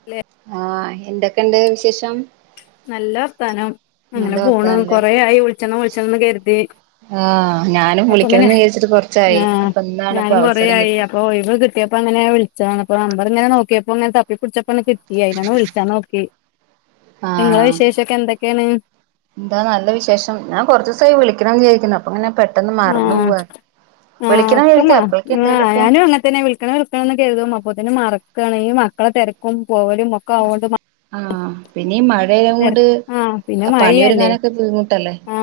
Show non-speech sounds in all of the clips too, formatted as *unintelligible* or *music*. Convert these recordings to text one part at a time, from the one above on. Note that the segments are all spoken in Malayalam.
*unintelligible* ആഹ് എന്തേക്കെയ്ണ്ട് വിശേഷം? നല്ല വർത്താനം നല്ല അങ്ങനെ പോണ് വർത്താനല്ലേ കൊറേ ആയി വിൾച്ചണം വിൾച്ചണം ന്ന് കരുതി ആഹ് ഞാനും അപ്പൊ ഇങ്ങനെ വിളിക്കണംന്ന് വിചാരിച്ചിട്ട് കുറച്ചായി അപ്പൊ ഇന്നാണ്പ്പ അവസ ആയിയായി അപ്പൊ ഒയിവ് കിട്ടിയപ്പോ അങ്ങനെ വിളിച്ച അപ്പ നമ്പർ ഇങ്ങന നോക്കിയപ്പോ അങ്ങനെ തപ്പി പിടിച്ചപ്പോ കിട്ടി അയ്നാണ് വിളിച്ചാ നോക്കി നിങ്ങളെ ആഹ് വിശേഷൊക്കെ എന്തൊക്കെയാണ് എന്താ നല്ല വിശേഷം ഞാൻ കൊറച്ചൂസായി വിളിക്കണംന്ന് വിചാരിക്കുന്നു അപ്പൊ അങ്ങനെ പെ ആഹ ആഹ വിചാരിക്ക ഒട്ടുമാ അപ്പളേക്ക് ആ എന്തേലൊക്കെ ഞാനും അങ്ങന തന്നെ വിളിക്കണം വി ന്നൊക്കെ കരുതും അപ്പോത്തിന് മറക്കാണ് മക്കളെ തിരക്കും പോവലും ഒക്കെ ആകൊണ്ട് ആഹ പിന്നീ മഴയായ കൊണ്ട് ആ പിന്നെ മഴയല്ലേ പണിയൊരുങ്ങാനൊക്കെ ബുദ്ധിമുട്ടല്ലേ ആ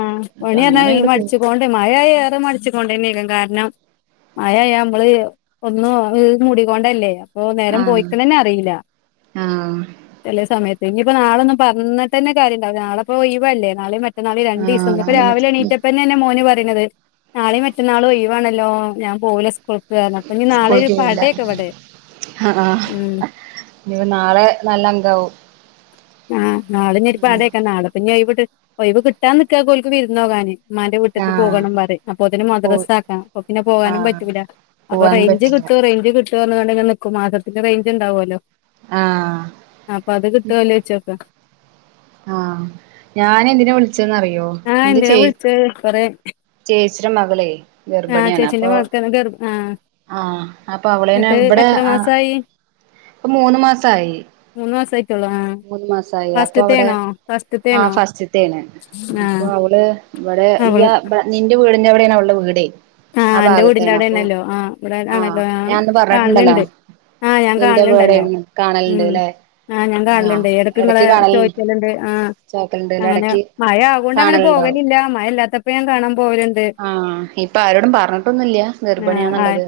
അപ്പൊ പണി പറഞ്ഞാ അങ്ങനെ ഈ അങ്ങട് പോവും മടിച്ച്ക്കൊണ്ട് മഴ ഏറെ മടിച്ച്ക്കൊണ്ടെന്നേ കാരണം മഴായ നമ്മള് ഒന്നും മൂഡി കൊണ്ടല്ലേ ഓ നേരം ആഹ് പോയിക്കണന്നെ അറിയില്ല ആഹ് ചെലേ സമയത്ത് ഇനിപ്പോ നാളൊന്നും പറഞ്ഞിട്ട ന്നെ കാര്യംണ്ടാവൂല നളെപ്പൊ ഒയിവല്ലേ നാളെ മ എന്നാള് ആഹ് രണ്ടീസം നാളെ രാവിലെ ഇനി എണീറ്റപ്പന്നെ മോന് പറ നാളീം മറ്റന്നാളും ഒയിവാണല്ലോ ഞാൻ പോവൂല സ്കൂൾക്ക് *unintelligible* അപ്പൊഞ്ഞി നാളെ ഒരു സ്കൂളിക്ക് പോവില്ല പടെയ്ക്കും ഇവിടെ ഉം ഉം നാളെ നല്ല അംഗാവും ആഹ് നാളെ ന്നി പടയാക്കാ നാളെപ്പിന്നെ ഒയ് വ്ട്ട് ഒയ്‌വ് കിട്ടാൻ നിക്കാ ഓല്ക്ക് വിരുന്നോകാാന് ഉമ്മാന്റെ വീട്ടേക്ക് ആഹ് പോകണമ്ന്ന് പറയും അപ്പൊതെനും പോയി മദ്രസ്സ ആക്കാം അപ്പൊ പിന്നെ പോകാനും ആഹ് പറ്റൂല അപ്പൊ പോവാൻ റേഞ്ച് പറ്റില്ല കിട്ടോ റേഞ്ച് കിട്ടുവൊന്ന്ണ്ടങ്ങനെ നിക്കും മാസത്തിന്റെ റേഞ്ച് ഉണ്ടാവുവല്ലോ ആഹ് അപ്പൊ അത് കിട്ടുവല്ലോ ചോയിച് നോക്ക് ആഹ് ഞാന് എന്തിന വിളിചെന്നറിയോ ആ എന്റെ എന്തിനാ ചേ വിളിച്ചത് കൊറെ ചേച്ചിടെ മകളെ ആഹ് ഗർഭിണിയാണ് ചേച്ചിന്റെ അപ്പൊ മക്കള് തന്നെ ഗർ ആഹ് ആഹ് അപ്പൊ അവളനെ ഇവിടെ ആഹ് മാസായി ഇപ്പ മൂന്ന് മാസായി മൂന്ന് മാസായിട്ടുള്ളൂ ആ മൂന്ന് മാസായി അപ്പ ഇവിടെ ഫസ്റ്റ്ത്തെയാണോ ഫസ്റ്റ്ത്തെയാണോ ആഹ് ഫസ്റ്റത്തെ ആണ് ആ അപ്പോ അവള് ഇവിടെ ഇ അവള് യാ നിന്റെ വീടിന്റെ അവിടെയാണ് അവള്ടെ വീട് ആഹ് എന്റെ വീടിന്റെ അവിടെണല്ലോ ആഹ് ഇവിടെ ആണല്ലോ ആഹ് ഞാനന്ന് പറഞ്ഞിട്ടുണ്ടല്ലോ കാണലുണ്ട് ആഹ് ഞാൻ നിന്റെ കാണലുണ്ടല്ലോ വീടെന്ന് ഉമ് കാണലുണ്ട്ല്ലേ ആഹ് ഞാൻ കാണലുണ്ട് ഇടക്ക് നിങ്ങള് എടക്ക് ചോയ് കാണലുണ്ട് ലുണ്ട് ആഹ് ചാക്കലുണ്ട് അങ്ങനെ ഇടക്ക് മഴ ആവൊണ്ട് അങ്ങനെ കാണലുണ്ടാവും പോകലില്ല മഴയില്ലാത്തപ എപ്പഴും കാണാൻ പോകലുണ്ട് ആഹ് ഇപ്പ ആരോടും പറഞ്ഞിട്ടൊന്നുല്ല്യ ആഹ് ആഹ്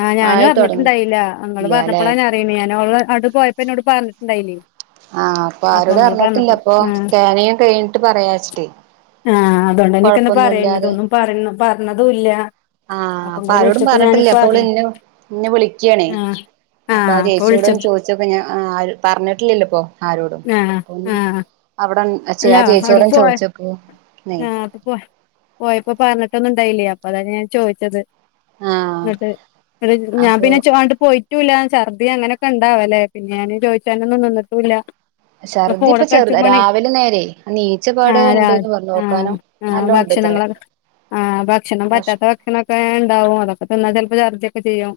ആഹ് ഞാനും തുടങ്ങിയിട്ടില്ല അറിഞ്ഞിട്ടുണ്ടായില്ല ഇങ്ങള് ഇല്ലല്ലെ പറഞ്ഞപ്പോള ആ ഞാന് *unintelligible* പോയപ്പോ എന്നോട് പറഞ്ഞിട്ടണ്ടായിന് ആഹ് അപ്പൊ ആരോട് അറിഞ്ഞിട്ടില്ലപ്പൊ ആഹ് സ്കാനിങ് കഴിഞ്ഞിട്ട് പറയാന്ന് വെച്ചിട്ട് ആഹ് അതുകൊണ്ട്ന്നെക്കാ പറയുന്നതൊന്നും പറയ് പറഞ്ഞ ഇല്ല ആഹ് അപ്പൊ ഇങ്ങള് ആരോടും വിളിച്ചപ്പോ ഞാനിപ്പ പറഞ്ഞിട്ടില്ല അപ്പൊ അവള് അറിയ ഇന് ഇന്നെ വിളിക്കാണ് ആഹ് അപ്പൊ ആഹ് ചേച്ചിയോട് ചോദ ച്ചൊക്കെ ആഹ് പറഞ്ഞിട്ടില്ലില്ലപ്പോ ആരോടും ആഹ് അപ്പൊപിന്നെ ആഹ് അവിടെ ആ ചേ അല്ല ചേച്ചിയോട് ചോയിച്ചു നോക്ക് നീ ഇപ്പൊ പോയപ്പോ പറഞ്ഞിട്ടൊന്നും ഉണ്ടായില്ല അപ്പൊ അതാണ് ഞാൻ ചോദിച്ചത് ആഹ് എന്നിട്ട് *unintelligible* ഞാൻ അപ്പൊ പിന്നെ *unintelligible* പോയി റ്റൂല്ല ഛർദി അങ്ങനൊക്കെ ഉണ്ടാവല്ലേ പിന്നെ ഞാന് ചോദിച്ചാനൊന്നും നിന്നിട്ടുല്ല ഛർദ്ദി ഇപ്പ ഫോണൊക്കെ ചെറു അടിച്ചുമ്പണേ രാവിലെ നേരെയായി നീ ആഹ് രാ ആഹ് ആഹ് നല്ലോണ്ട് ഇത്രേ ഭക്ഷണങ്ങളക്കെ ആഹ് ഭക്ഷണം ഭക്ഷ പറ്റാത്ത ഭക്ഷണൊക്കെ *unintelligible* ഉണ്ടാവും അതൊക്കെ തിന്ന ചിലപ്പോ ഛർദിയൊക്കെ ശെരിയാവും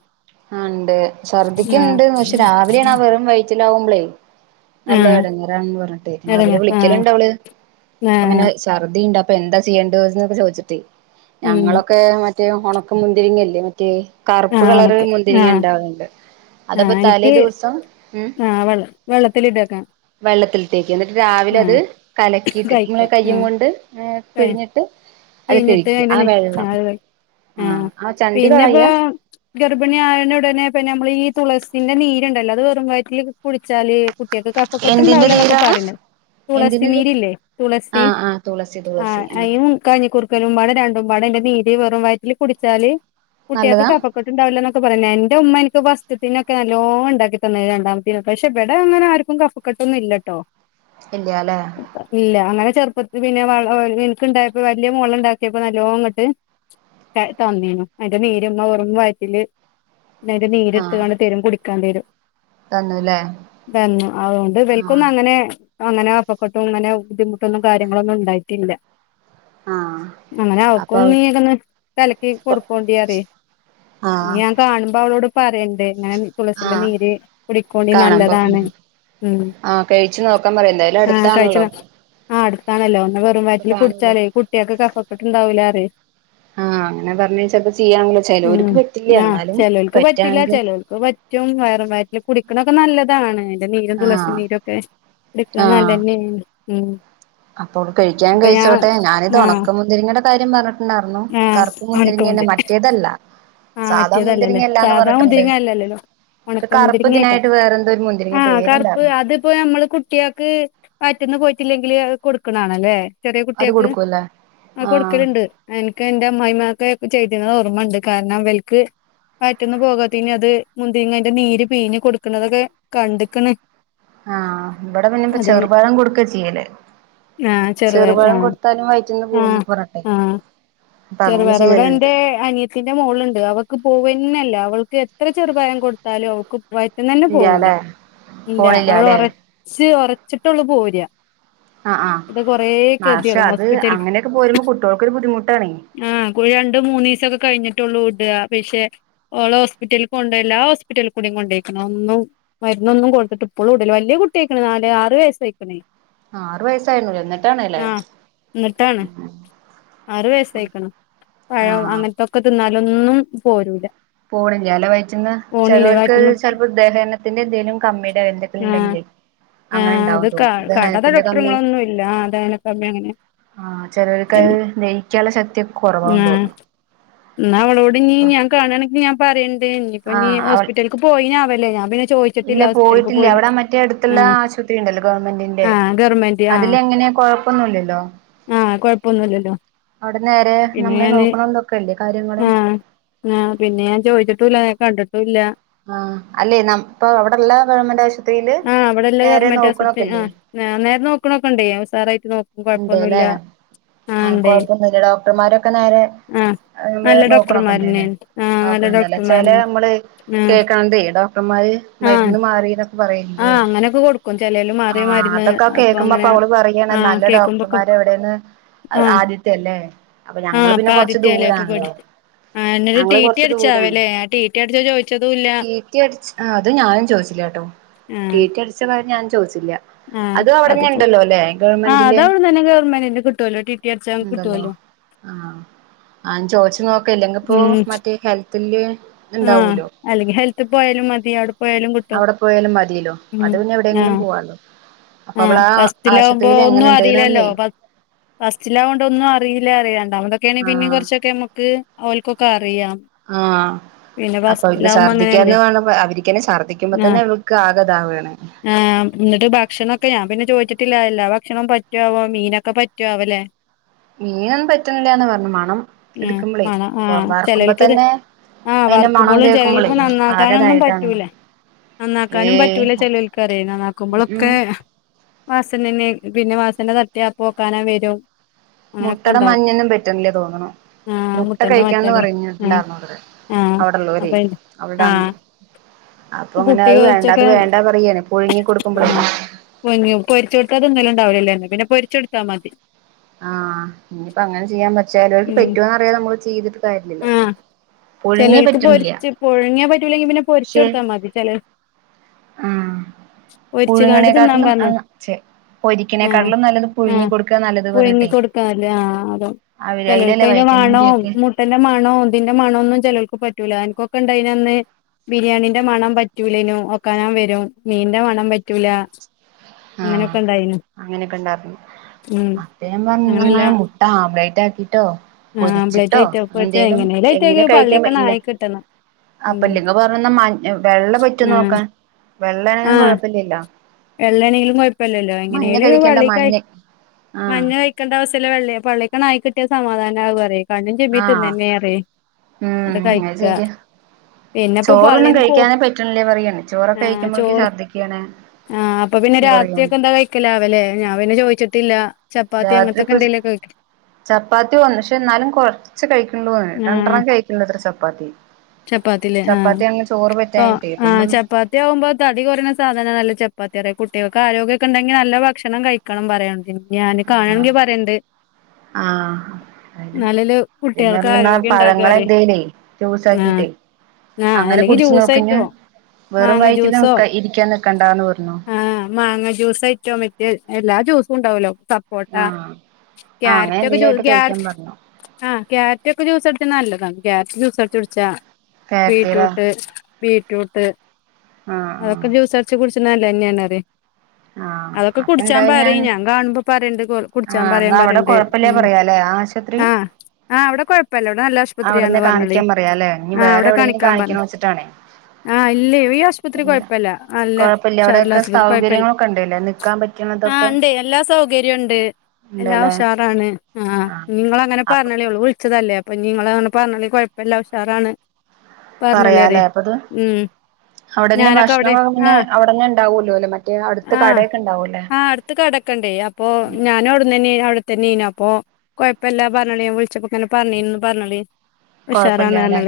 ആഹ് ണ്ട് ഛർദിക്ക്‌ണ്ട് പക്ഷെ രാവിലെ ആ വെറും വയറ്റില് ആവുമ്പളേ നല്ല ആഹ് ഇടങ്ങേറണെന്ന് പറഞ്ഞിട്ട് അതന്നെ രാവിലെ ആഹ് വിളിക്കല്ണ്ട് അവള് അപ്പൊ ങ്ങനെ ആഹ് ഛർദ്ദിണ്ട് അപ്പൊ എന്താ ചെയ്യേണ്ടത് ചോദിച്ചിട്ട് ഉം ഞങ്ങളൊക്കെ മ റ്റേ ഉണക്ക മുന്തിരിങ്ങയില്ലേ മറ്റേ കറുപ്പ് ആഹ് കളർ മുന്തിരിങ്ങ ഉണ്ടാവുന്നുണ്ട് ആ നിക് ആഹ് വെള്ള വെള്ളത്തില് ഇട്ട് വെക്ക്ണം വെള്ളത്തിലിട്ട് വെക്കും എന്നിട്ട് രാവിലെ അത് കലക്കിയിട്ട് കഴിക്ക ഇങ്ങനെ കയ്യും ആഹ് കൊണ്ട് പി പിഴിഞ്ഞിട്ട് അത് പിഴിഞ്ഞിട്ട് കഴിക്ക അതിന്റെ ആ നി വെള്ളം അത് കഴി ആഹ് ആ ചണ്ടി കളയ്യാ ഗർഭിണി ആയാല് ഉടനെ പിന്നെ നമ്മള് ഈ തുളസിന്റെ നീരുണ്ടല്ലോ അത് വെറും വയറ്റിൽ കുടിച്ചാല് കുട്ടികൾക്ക് എന്തിന്റെ കഫാക്കെട്ട്ണ്ടാവില്ല എന്നൊക്കെ നീരാണ് പറയുന്ന് തുളസി എന്തിന്റെ നീ നീരില്ലേ തുളസി ആഹ് ആഹ് തുളസി തുളസി ആ ആഹ് യിന് കഞ്ഞി കുറക്കലുംപടോ രണ്ടും പാടോ ആയിന്റെ നീര് വെറും വയറ്റില് കുടിച്ചാല് കുട്ടികൾക്ക് നല്ലതാ കഫ കഫകേട്ട്ണ്ടാവില്ലന്നൊക്കെ പറയ് എന്റെ ഉമ്മ എനിക്ക് ഫസ്റ്റത്തെനൊക്കെ നല്ലോ ഉണ്ടാക്കി തന്നത് രണ്ടാമത്തെന് പക്ഷെ ഇവിടെ അങ്ങനെ ആർക്കും കഫ കഫക്കെട്ടൊന്നുംമ് ഇല്ലട്ടോ ഇല്ല്യാലേ ഇല്ല അങ്ങനെ ചെറുപ്പത്തി പിന്നെ വള് എനക്ക് ഇണ്ടായപ്പോ വലിയ മോള് ഇണ്ടാക്കിയപ്പോ നല്ലോണ അങ്ങട്ട് തന്നീനു അതിന്റെ നീര് മ്മ വെറും വയറ്റില് ആയിന്റ നീരെടുത്ത് ആഹ് ങ്ങട്തെരും കുടിക്കാന് തരും തന്നുല്ലേ തന്നു അതുകൊണ്ട് ആഹ് ഇവൾക്കൊന്നും അങ്ങനെ അങ്ങനെ അപ്പക്കൊട്ടും അങ്ങനെ ബുദ്ധിമുട്ടൊന്നും കാര്യങ്ങളൊന്നും ഉണ്ടായിട്ടില്ല. ആഹ് അങ്ങനെ അവക്ക് അപ്പൊ ഒന്ന് നീ കലകീ കൊടുക്കോണ്ടിറിയ ആഹ് ആഹ് കാണുമ്പോ അവളോട് പറയണ്ട് അങ്ങനെ തുളസിന്റെ ആഹ് നീര് കുടിക്കോണ്ടി നല്ലതാണ് ഉ ആഹ കഴിച്ചു നോക്കാൻ പറയും എന്ത യലും അടുത്താണല്ലോ ആ അടുത്താണല്ലോ ഒന്ന് വെറും അപ്പൊ വയറ്റിൽ കാണൂലോ കുടിച്ചാലേ കുട്ടിയൊക്ക് കഫക്കെട്ട്ണ്ടാവൂലാറ ആഹ് ആഹ അങ്ങനെ പറഞ്ഞിച്ചപ്പ ചെയ്യാല്ലോ ചിലർക്ക് ഉം പറ്റില്ല എന്നാലും പറ്റാ ഏറ്റവും വയറും വയറ്റിൽ കുടിക്കണൊക്കെ നല്ലതാണ് ആയിന്റെ നീരും തുളസി ആഹ് നീരുക്കെ കുടിക്ക നല്ലന്നെ ഉ അപ്പോ ഒള് കഴിക്കാൻ കഴിച്ചോട്ടെ ഞാന് ഇത് ആഹ് ഉണക്ക മുന്തിരിങ്ങയുടെ കാര്യം പറഞ്ഞിട്ടുണ്ടായിരുന്നു ആഹ് കറുപ്പ് മുന്തിരിങ്ങിന്നെ ഒണക്കമുന്തിരി മറ്റേതല്ല ആഹ് സാധാ മറ്റോത് ല്ലല്ലേ മുന്തിരിങ്ങല്ലാന്ന് സാധാ പറഞ്ഞിട്ടുണ്ട് മുതിരിങ്ങ അല്ലല്ലല്ലോ ഒരു ഉണക്ക കറുപ്പ് മുന്തിരിങ്ങിയൊടോ ഇതിനായിട്ട് വേറെന്തോ ഒരു മുന്തിരിങ്ങ ആഹ് കറുപ്പ് പേരുണ്ടായിരുന്നു അതിപ്പോ നമ്മള് കു കുട്ടികൾക്ക് പയറ്റിന്ന് പോയിട്ടില്ലെങ്കില് കൊടുക്കണണല്ലേ ചെറിയ അത് കുട്ടിയക്ക് കൊടുക്കുവല്ലേ ആ ആഹ് കൊടുക്കലുണ്ട് എനിക്ക് എന്റെ അമ്മായിമാക്കെക്കെ ചെയ്തിുന്നത് ഓർമ്മുണ്ട് കാരണം വൽക്ക് പയറ്റിന്ന് പോകാത്തനി അത് മുന്തിങ്ങന്റെ നീര് പിഞ്ഞ് കൊടുക്കണതൊക്കെ കണ്ട്ക്ക്ണ്. ആഹ് ഇവിടെ പിന്നെ ഇപ്പ അതെ ചെറുപാഴം കൊടുക്ക ചെയ്യല് ആഹ് ചെറുപയർ ചെറുപഴം ആഹ് കൊടുത്താലും വയറ്റിന്ന് ആഹ് പോകുന്ന് പറഞ്ഞിട്ട് ആഹ് അപ്പ അങ്ങനെ ചെറുപയർ ഇവിടെ ചെയ്യലുണ്ട്. എന്റെ അനിയത്തിന്റെ മോളുണ്ട് അവൾക്ക് പോവ്വന്നില്ല അവൾക്ക് എത്ര ചെറുപയം കൊടുത്താലും അവക്ക് വയറ്റ്ന്ന് തന്നെ പോവുല ഇല്ലാല്ലേ ഇല്ല അവള് പോണില്ലാല്ലേ ഉറച്ച് ഉറച്ചിട്ട്ള്ള് പോവ. ആ ആ പക്ഷെ ഗതികേടാ അത് ഹോസ്പിറ്റൽ അങ്ങനെയൊക്കെ പോരുമ്പോ കുട്ടികൾക്കൊരു ബുദ്ധിമുട്ടാണൊ. ആഹ് രണ്ട് മൂന്ന് ദിവസക്കെ കഴിഞ്ഞിട്ടുള്ളൂ ഇട് പക്ഷെ ഓള ഹോസ്പിറ്റല കൊണ്ടണ്ട് എല്ലാ ഹോസ്പിറ്റലിൽ കൂടെ കൊണ്ടോയിക്ണ് ഒന്നും മരുന്നൊന്നും കൊടുത്തിട്ട് ഇപ്പോളുല വലിയ കുട്ടി ആയിക്ക്ണ് നാല് ആറ് വയസ്സായിക്ക്ണ് ആറ് വയസ്സായിരുന്നു എന്നിട്ടണ്ല്ലേ ആറു വയസായിക്ക്ണ് പഴം ആഹ് അങ്ങനത്തൊക്കെ തിന്നാലൊന്നും പോരൂല്ല പോണില ലോ വഴറ്റിന്ന് ചോലോർക്ക് വയറ്റ്ന്ന് ചിലപ്പോ ദഹനത്തിന്റെ എന്തേലും കമ്മിയുടെ എന്നതൊക്ക ആഹ് ഉണ്ടെങ്കി ആഹ് അത് കടക കമ്മി ഡോക്ടറങ്ങളൊന്നും ഇല്ല ഥഹന കമ്മീ അങ്ങനെ ആഹ് ചിലർക്ക്ത് ദെഹിയിക്കാനുള്ള ശക്തിയക്കെ കുറവാണെന്ന് ആഹ് തോന്നുന്നു. എന്നാ അവളോട് നീ അപ്പൊ ഞാൻ കാണെങ്കിൽ ഞാൻ പറയണ്ട് ഇനിയിപ്പൊ നീ ആഹ് അവൾ ഹോസ്പിറ്റല പോയിനാവല്ലോ ഞാൻ പിനെ ചോ ഇല്ല പോയിട്ടില്ല. അവിടെ മറ്റേ അടുത്തുള്ള ആശുപത്രി ഉണ്ടല്ലോ ഗവൺമെന്റിന്റെ ആഹ് ഗവൺമെന്റ് അതിൽ എങ്ങനെ ഴപ്പൊന്നുല്ലല്ലോ ആഹ കൊഴപ്പൊന്നുല്ലല്ലോ അവിടെ നേരെ പിന്നെ നമ്മെ ഞാന് നോക്കണള്ളൊക്കെല്ലേ കാര്യങ്ങളും ആ പിന്നെ ഞാൻ ചോദിച്ചിട്ടുല്ല ഞാൻ കണ്ടിട്ടുല്ല ആഹ അല്ലെ ന ഇപ്പൊ അവിടെള്ള ഗവൺമെന്റ് ആശുപത്രിയില് ആഹ് അവിടെല്ല നേരെ ഗവൺമെന്റ് ആശുപത്രി നോക്കണൊക്കല്ല്യ ആഹ് നേരെ നോക്ക്ണകണ്ട് ഉസാറായിട്ട് നോക്ക ഉണ്ട്ല്ലേ ആഹ കൊഴപ്പൊന്നുല്ല ഡോക്ടർമാരൊക്കെ നേരെ ആഹ് നല്ല നോക്കണൊക്കെണ്ട് അല്ലേ ഡോക്ടർമാരന്നെയാണ് ആഹ് നല്ല നോക്ക്ണ്ടല്ലെ ചെില ഡോക്ടർമാരന്നെ നമ്മള് ആഹ് കേക്കാണ്ട് ഡോക്ടർമാര് ആഹ് മരുന്ന് മാറിന്നൊക്കെ പറയില്ലേ ആഹ് അങ്ങനൊക്കെ കൊടുക്കും ചെലേല് ആ മാറിയ മരുന്ന് അതൊക്കെ അപ്പൊ അങ്ങനെ കേക്കുമ്പോപ്പൊ അവള് പറയാണ് ആഹ് നല്ല കേക്കുമ്പൊക്കെ ഡോക്ടർമാര് എവിടെന്ന് ആഹ് ആദ്യത്തെല്ലേ അപ്പം ഞങ്ങള് പിന്നെ കെറച്ച് ദൂരെ ആ എന്നൊരു ടി ടി ദൂരാണ് അടിച്ചാവല്ലേ ആ ടി ടി അടിച്ച ചോദിച്ചതുംല്ല ടി ടി അട്ച്ച് അത് ഞാനും ചോദിച്ചില്ല ട്ടോ ടി ആഹ് ടി അടിച്ച കാര്യം ഞാനും ചോദിച്ചില്ല. അതും അവിടന്നെ ഉണ്ടല്ലോ അല്ലെ ഗവൺമെന്റ് അത് അവിട്ന്നെ ഗവമെന്റിന്റെ കിട്ടുമല്ലോ ടിറ്റി അടിച്ചാൻ കിട്ടു വല്ലോ ആഹ ആ ചോയ്ച്ചു ക്കെ അല്ലെങ്കിപ്പോ ഉം മറ്റേ ഹെൽത്തില് ആഹ് ഇണ്ടാവൂലോ? അല്ലെങ്കിൽ ഹെൽത്ത് പോയാലും മതി അവിടെ പോയാലും കിട്ടും അവിടെ പോയാലും മതില്ലോ അത് ഉം പിന്നെ എവിടെയെങ്കിലും ആഹ് പോവാല്ലോ അപ്പൊ അവള ആ ആശുപത്രിയിൽ എങ്ങനെുണ്ട് ത്തീലല്ലോ പ ഫസ്റ്റിലാവോണ്ട് ഒന്നും അറിയില്ലാറയ രണ്ടാമതൊക്കെണെ ആ പിന്നീം കൊറച്ചൊക്കെ അമ്മുക്ക് ഓൽക്കൊക്കെ അറിയാം ആഹ് പിന്നെ അപ്പൊ അവര്ക്ക് ഫസ്റ്റിലാവുമ്പോ ശർദ്ദിക്കാന്ന് അങ്ങനെയല്ലേ വേണ്പ അവരിക്കന്നെ ഛർദ്ദിക്കുമ്പോ തന്നെ ആഹ് അവൾക്ക് ആകതാവാണ് ആഹ് എന്നിട്ട് ഭക്ഷണൊക്കെ ഞാൻ പിന്നെ ചോദിച്ചിട്ടില്ല എല്ലാ ഭക്ഷണം പറ്റുആവോ മീനൊക്കെ പറ്റുആവലേ മീനൊന്നും പറ്റ്ണില്ലാന്ന് പറഞ്ഞു മണം ഇട്ക്കുമ്പളേ അഹ് ആഹ് ചെലോൽക്ക്ത് ആഹ് അതിന്റെ മണം വർക്കുമ്പോളും കേൾക്കുമ്പോളേ ചെലോൾപ്പ നന്നാക്കാനൊന്നും ആകെതായിട്ടാണ് പറ്റൂല നന്നാക്കാനും ഏയ് പറ്റൂല ചെലോൾക്കറിയ ഉം ഉം നന്നാക്കുമ്പളൊക്കെ വാസനന്നെ പിന്നെ വാസന തട്ടിയ അപ്പെ ഓക്കാനം വരും അങ്ങനൊക്കെ മുട്ടടെ ഇണ്ടാവും മഞ്ഞൊന്നും പറ്റണില്ല തോന്നണു ആഹ് മു ട്ട മുട്ടന്റെ കഴിക്കാന്ന് മറ്റല്ലേ ആഹ് പറഞ്ഞിട്ടുണ്ടാർന്നുത്രേ ആഹ് അവിടൊള്ളോരെ അപ്പൊ അയിന്റെ അവൾടെ അം ആഹ് അപ്പൊങ്ങനെ കുട്ടി അത് വേണ്ട അത് കൊറച്ചൊക്കെ വേണ്ടാ പറയാണ് പുഴുങ്ങി കൊടുക്കുമ്പളേ പുയുങ്ങിയ പൊരിച്ചൊടുത്ത തിന്നലുണ്ടാവൂലല്ലേ എന്ന പിന്നെ പൊരിച്ചൊടുത്താ മതി ആഹ് ഇനിപ്പൊ അങ്ങനെ ചെയ്യാൻ പ ചെലോൽക്ക് ഉം പെറ്റോന്നറിയാതെ നമ്മള് ചീതിട്ട് ആഹ് ചെലോൾക്ക് പറ്റുന്നില്ല പൊരിച്ച് പുഴുങ്ങിയാ പറ്റൂലെങ്കി പിന്നെ പൊരിച്ച് പക്ഷെ കൊടുത്താ മതി ചെല ആഹ് പൊരിച്ച്കാണ്ട് തിന്നാൻ പുഴുങ്ങണേക്കാട്ടിലും പറഞ്ഞ ആഹ് ച്ചേ ആഹ് പൊരിക്കണേക്കാട്ടിലും നല്ലത് പുഴുങ്ങി ആഹ് കൊടുക്ക നല്ലത് പുഴുങ്ങി പറഞ്ഞട്ടെയ് കൊടുക്കാല്ലേ ആഹ് അതോ അവരെ കൈയിലല്ലേ വൈറ്റമിൻ ടി ഒക്കെ മത്തിന്റെ മണോ ഇതിന്റെ മണോന്നും ചെലേല്ക്ക് പറ്റൂല എനിക്കൊക്കെ ഇണ്ടായിനെ അന്ന് ബിരിയാണിന്റെ മണം പറ്റൂലേനു ഓക്കാനം വെരും മീന്റെ മണം പറ്റൂല ആഹ് അങ്ങനൊക്കെ ഇണ്ടായിനു അങ്ങനൊക്കെ ഇണ്ടാർന്നു ഉം അപ്പ ഞാൻ പറഞ്ഞു ന്നാ അങ്ങനെല്ല ഇങ്ങനെ മു ട്ടാമ്പ്ലേറ്റാക്കീട്ടോ ആംബ്ലേറ്റ് പൊരിച്ചിട്ടോ ഐറ്റംസ് എന്തേലും എങ്ങനെ എങ്ങനേലായിട്ടൊക്കെ കഴിക്കാൻ വ പള്ളീക്കണ് ഇല്ല ആയി കിട്ടണം ഉം അപ്പൊല്ലിങ്ക പറഞ്ഞന്ന മ വെള്ള പറ്റോ ആഹ് നോക്കാൻ വെള്ള ആണെങ്കിലും ആഹ് കൊഴപ്പില്ലല്ലോ വെള്ളേണെങ്കിലും കൊപ്പല്ലല്ലോ മഞ്ഞ എങ്ങനേലൊന്ന് കഴിക്കേണ്ട പള്ളീക്കായി മഞ്ഞ ആഹ് മഞ്ഞ കയി ക്കണ്ട ആവശ്യല്ല വെള്ളേ പള്ളിക്കാണ്ട് ആയി കിട്ടിയ സമാധാനാവും പറയേ ആഹ് ഉം അത് ശരിയാ പിന്നെപ്പോ ചോറൊന്നും പള്ളീന്ന് പോ കഴിക്കാനേ പറ്റണില്ല പറയാണ് ചോറൊക്കെ ആഹ് കഴിക്കുമ്പോഴക്ക് ചോറ് ശർദിക്കാണ് ആഹ് അപ്പൊ പിന്നെ രാത്രിയക്കെ എന്താ കഴിക്കല് ആവല്ലേ ഞാൻ പിന്നെ ചോയിച്ചിട്ടില്ല രാത്രിപ്പൊച് ചപ്പാത്തി വന്ന് പക്ഷെ ഇന്നാലും കൊറച്ച് കഴിക്ക്ണ്ള്ളൂ ഓന് രണ്ടെണ്ണം കഴി ഇന്നത്ര ചപ്പാത്തി ചപ്പാത്തിയിലെ ചപ്പാത്തി ആണെങ്കി ചോറ് ആഹ് പറ്റാഞ്ഞിട്ടേ ആ പിന്നെ ചപ്പാ കുട്ടിയാവുമ്പൊ തടി കുറയണ സാധനാണല്ലോ ചപ്പാത്തിയാണെ കുട്ടികൾക്ക് ആരോഗ്യക്കെ ഉണ്ടെങ്കി നല്ല ഭക്ഷണം കഴിക്കണം പറയന്തിനും ഞാന് ആഹ് കാണണെങ്കി പറയണ്ട് ആഹ് അയിന് ഇന്നാലല്ലേ അതേ കുട്ടികൾക്ക് ആരോഗ്യം ഇണ്ടാകാറയ് ജ്യൂസാക്കിട്ടേ ആഹ് അങ്ങനെ അല്ലെങ്കിൽ കുടിച്ച് ജ്യൂസ് നോക്ക്ഞ്ഞ് ആയിട്ടോ വെറും മാങ്ങ വയറ്റില് ജ്യൂസോ ഇരിക്കാ നിക്കണ്ടാന്ന് പറഞ്ഞു റ്റോ മറ്റ് എല്ലാ ജ്യൂസും ഉണ്ടാവല്ലോ കോ *unintelligible* ട്ട ആഹ് ആഹ് അങ്ങനെ ക്യാരറ്റൊക്കെ എന്തേലും ആയിട്ട് കഴിക്കാൻ ക്യാരറ്റ് പറഞ്ഞു ആഹ് ക്യാരറ്റ് ഒക്കെ ജൂസ് അടിച്ച്ണ് നല്ലതാണ് ക്യാരറ്റ് ജ്യൂസ് അടിച്ച് കുടിച്ച കാരറ്റീല ബീട്രൂട്ട് ബീട്രൂട്ട് ആഹ് അതൊക്കെ ജ്യൂസടി കുറച്ച് കുടിച്ചുന്നത് നല്ലെന്നാണ് പറിയാ അ അതൊക്കെ കുടിച്ചാൻ പറി, ഞാൻ കാണുമ്പൊ പറയണ്ട് കൊർ കുടിച്ചാൻ ആഹ് പറയാൻ എന്നാ അവിടെ പറയണ്ട്. കൊഴപ്പില്ല ഉം, പറയാലേ ആശുപത്രി ആഹ് ആഹ് ഇവിടെ കൊഴപ്പവില്ല ഇവിടെ നല്ല ആശുപത്രിയാന്ന് അവിടെന്നെ പറഞ്ഞാളി കാണിക്കാൻ പറയാല്ലേ ഇനി ആഹ് വേറെ ഇവിടെ എവിടെങ്കിലും കാണിക്കാൻ പറഞ്ഞു കാണിക്കണ വെച്ചിട്ടാണേ ആഹ് ഇല്ലേ ഈ ആശുപത്രി ഇല്ല കൊഴപ്പവില്ല നല്ല ഉഷാറ് ഉള്ള ആശുപത്രി കൊഴപ്പവില്ല കണ്ടീലെ, നിക്കാൻ പറ്റ് ആഹ്, ഉണ്ട് എല്ലാ സൗകര്യവും ഉണ്ട്. എല്ലാം ഉണ്ടല്ലേ ഉഷാറാണ് ആഹ്, ഞ്ഞി ങ്ങളങ്ങനെ അപ്പൊ പറഞ്ഞളീ ഓള് വിൾച്ചതല്ലേ. അപ്പഞ്ഞ് ഇങ്ങളങ്ങനെ പറ്ഞ്ഞളി കൊഴപ്പല്ല ഉഷാറാണ് പറഞ്ഞളിപറേ പറയാലേ അപ്പത് ഉം അവിടെന്നെ ഞാനൊക്കെ ഭഷ്ണം അവിടെ വാങ്ങുമ്പന്നെ ആഹ് അവിടന്നെ ഇണ്ടാവൊല്ലോല്ലേ മറ്റേ അട്ത്ത കടയൊക്കെ ഉണ്ടാവുല്ലേ. ആഹ് അട്ത്ത് കട ക്കെണ്ടേ അപ്പോ ഞാനും അവ്ട്ന്നെ *unintelligible* ത്തെന്നേനി അപ്പൊ കൊഴപ്പല്ല പറ്ഞ്ഞളിയൻ വിളിച്ചപ്പോങ്ങനെ പറ്ഞ്ഞീന്ന് പറ്ഞ്ഞളി. കൊഴപ്പല്ലലെ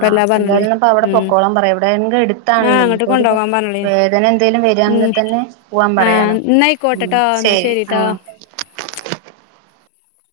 ആ പറഞ്ഞളി അപ്പന്തായാലും പ്പവ്ടെ ഉം പൊക്കോളം പറയും എവിടേങ്ക് എട്. ആ *unintelligible* അങ്ങട്ട് പ്പോരിപ്പൊ കൊണ്ടോവാൻ പറഞ്ഞളി വേദന എന്തേലും ഉം വരാണെങ്കി തന്നെ പോവാൻ ആ പറയാലോ. മ് ന്നായിക്കോട്ടെട്ടോ ന്നാ ശെരി ശരിട്ടോ ആഹ്.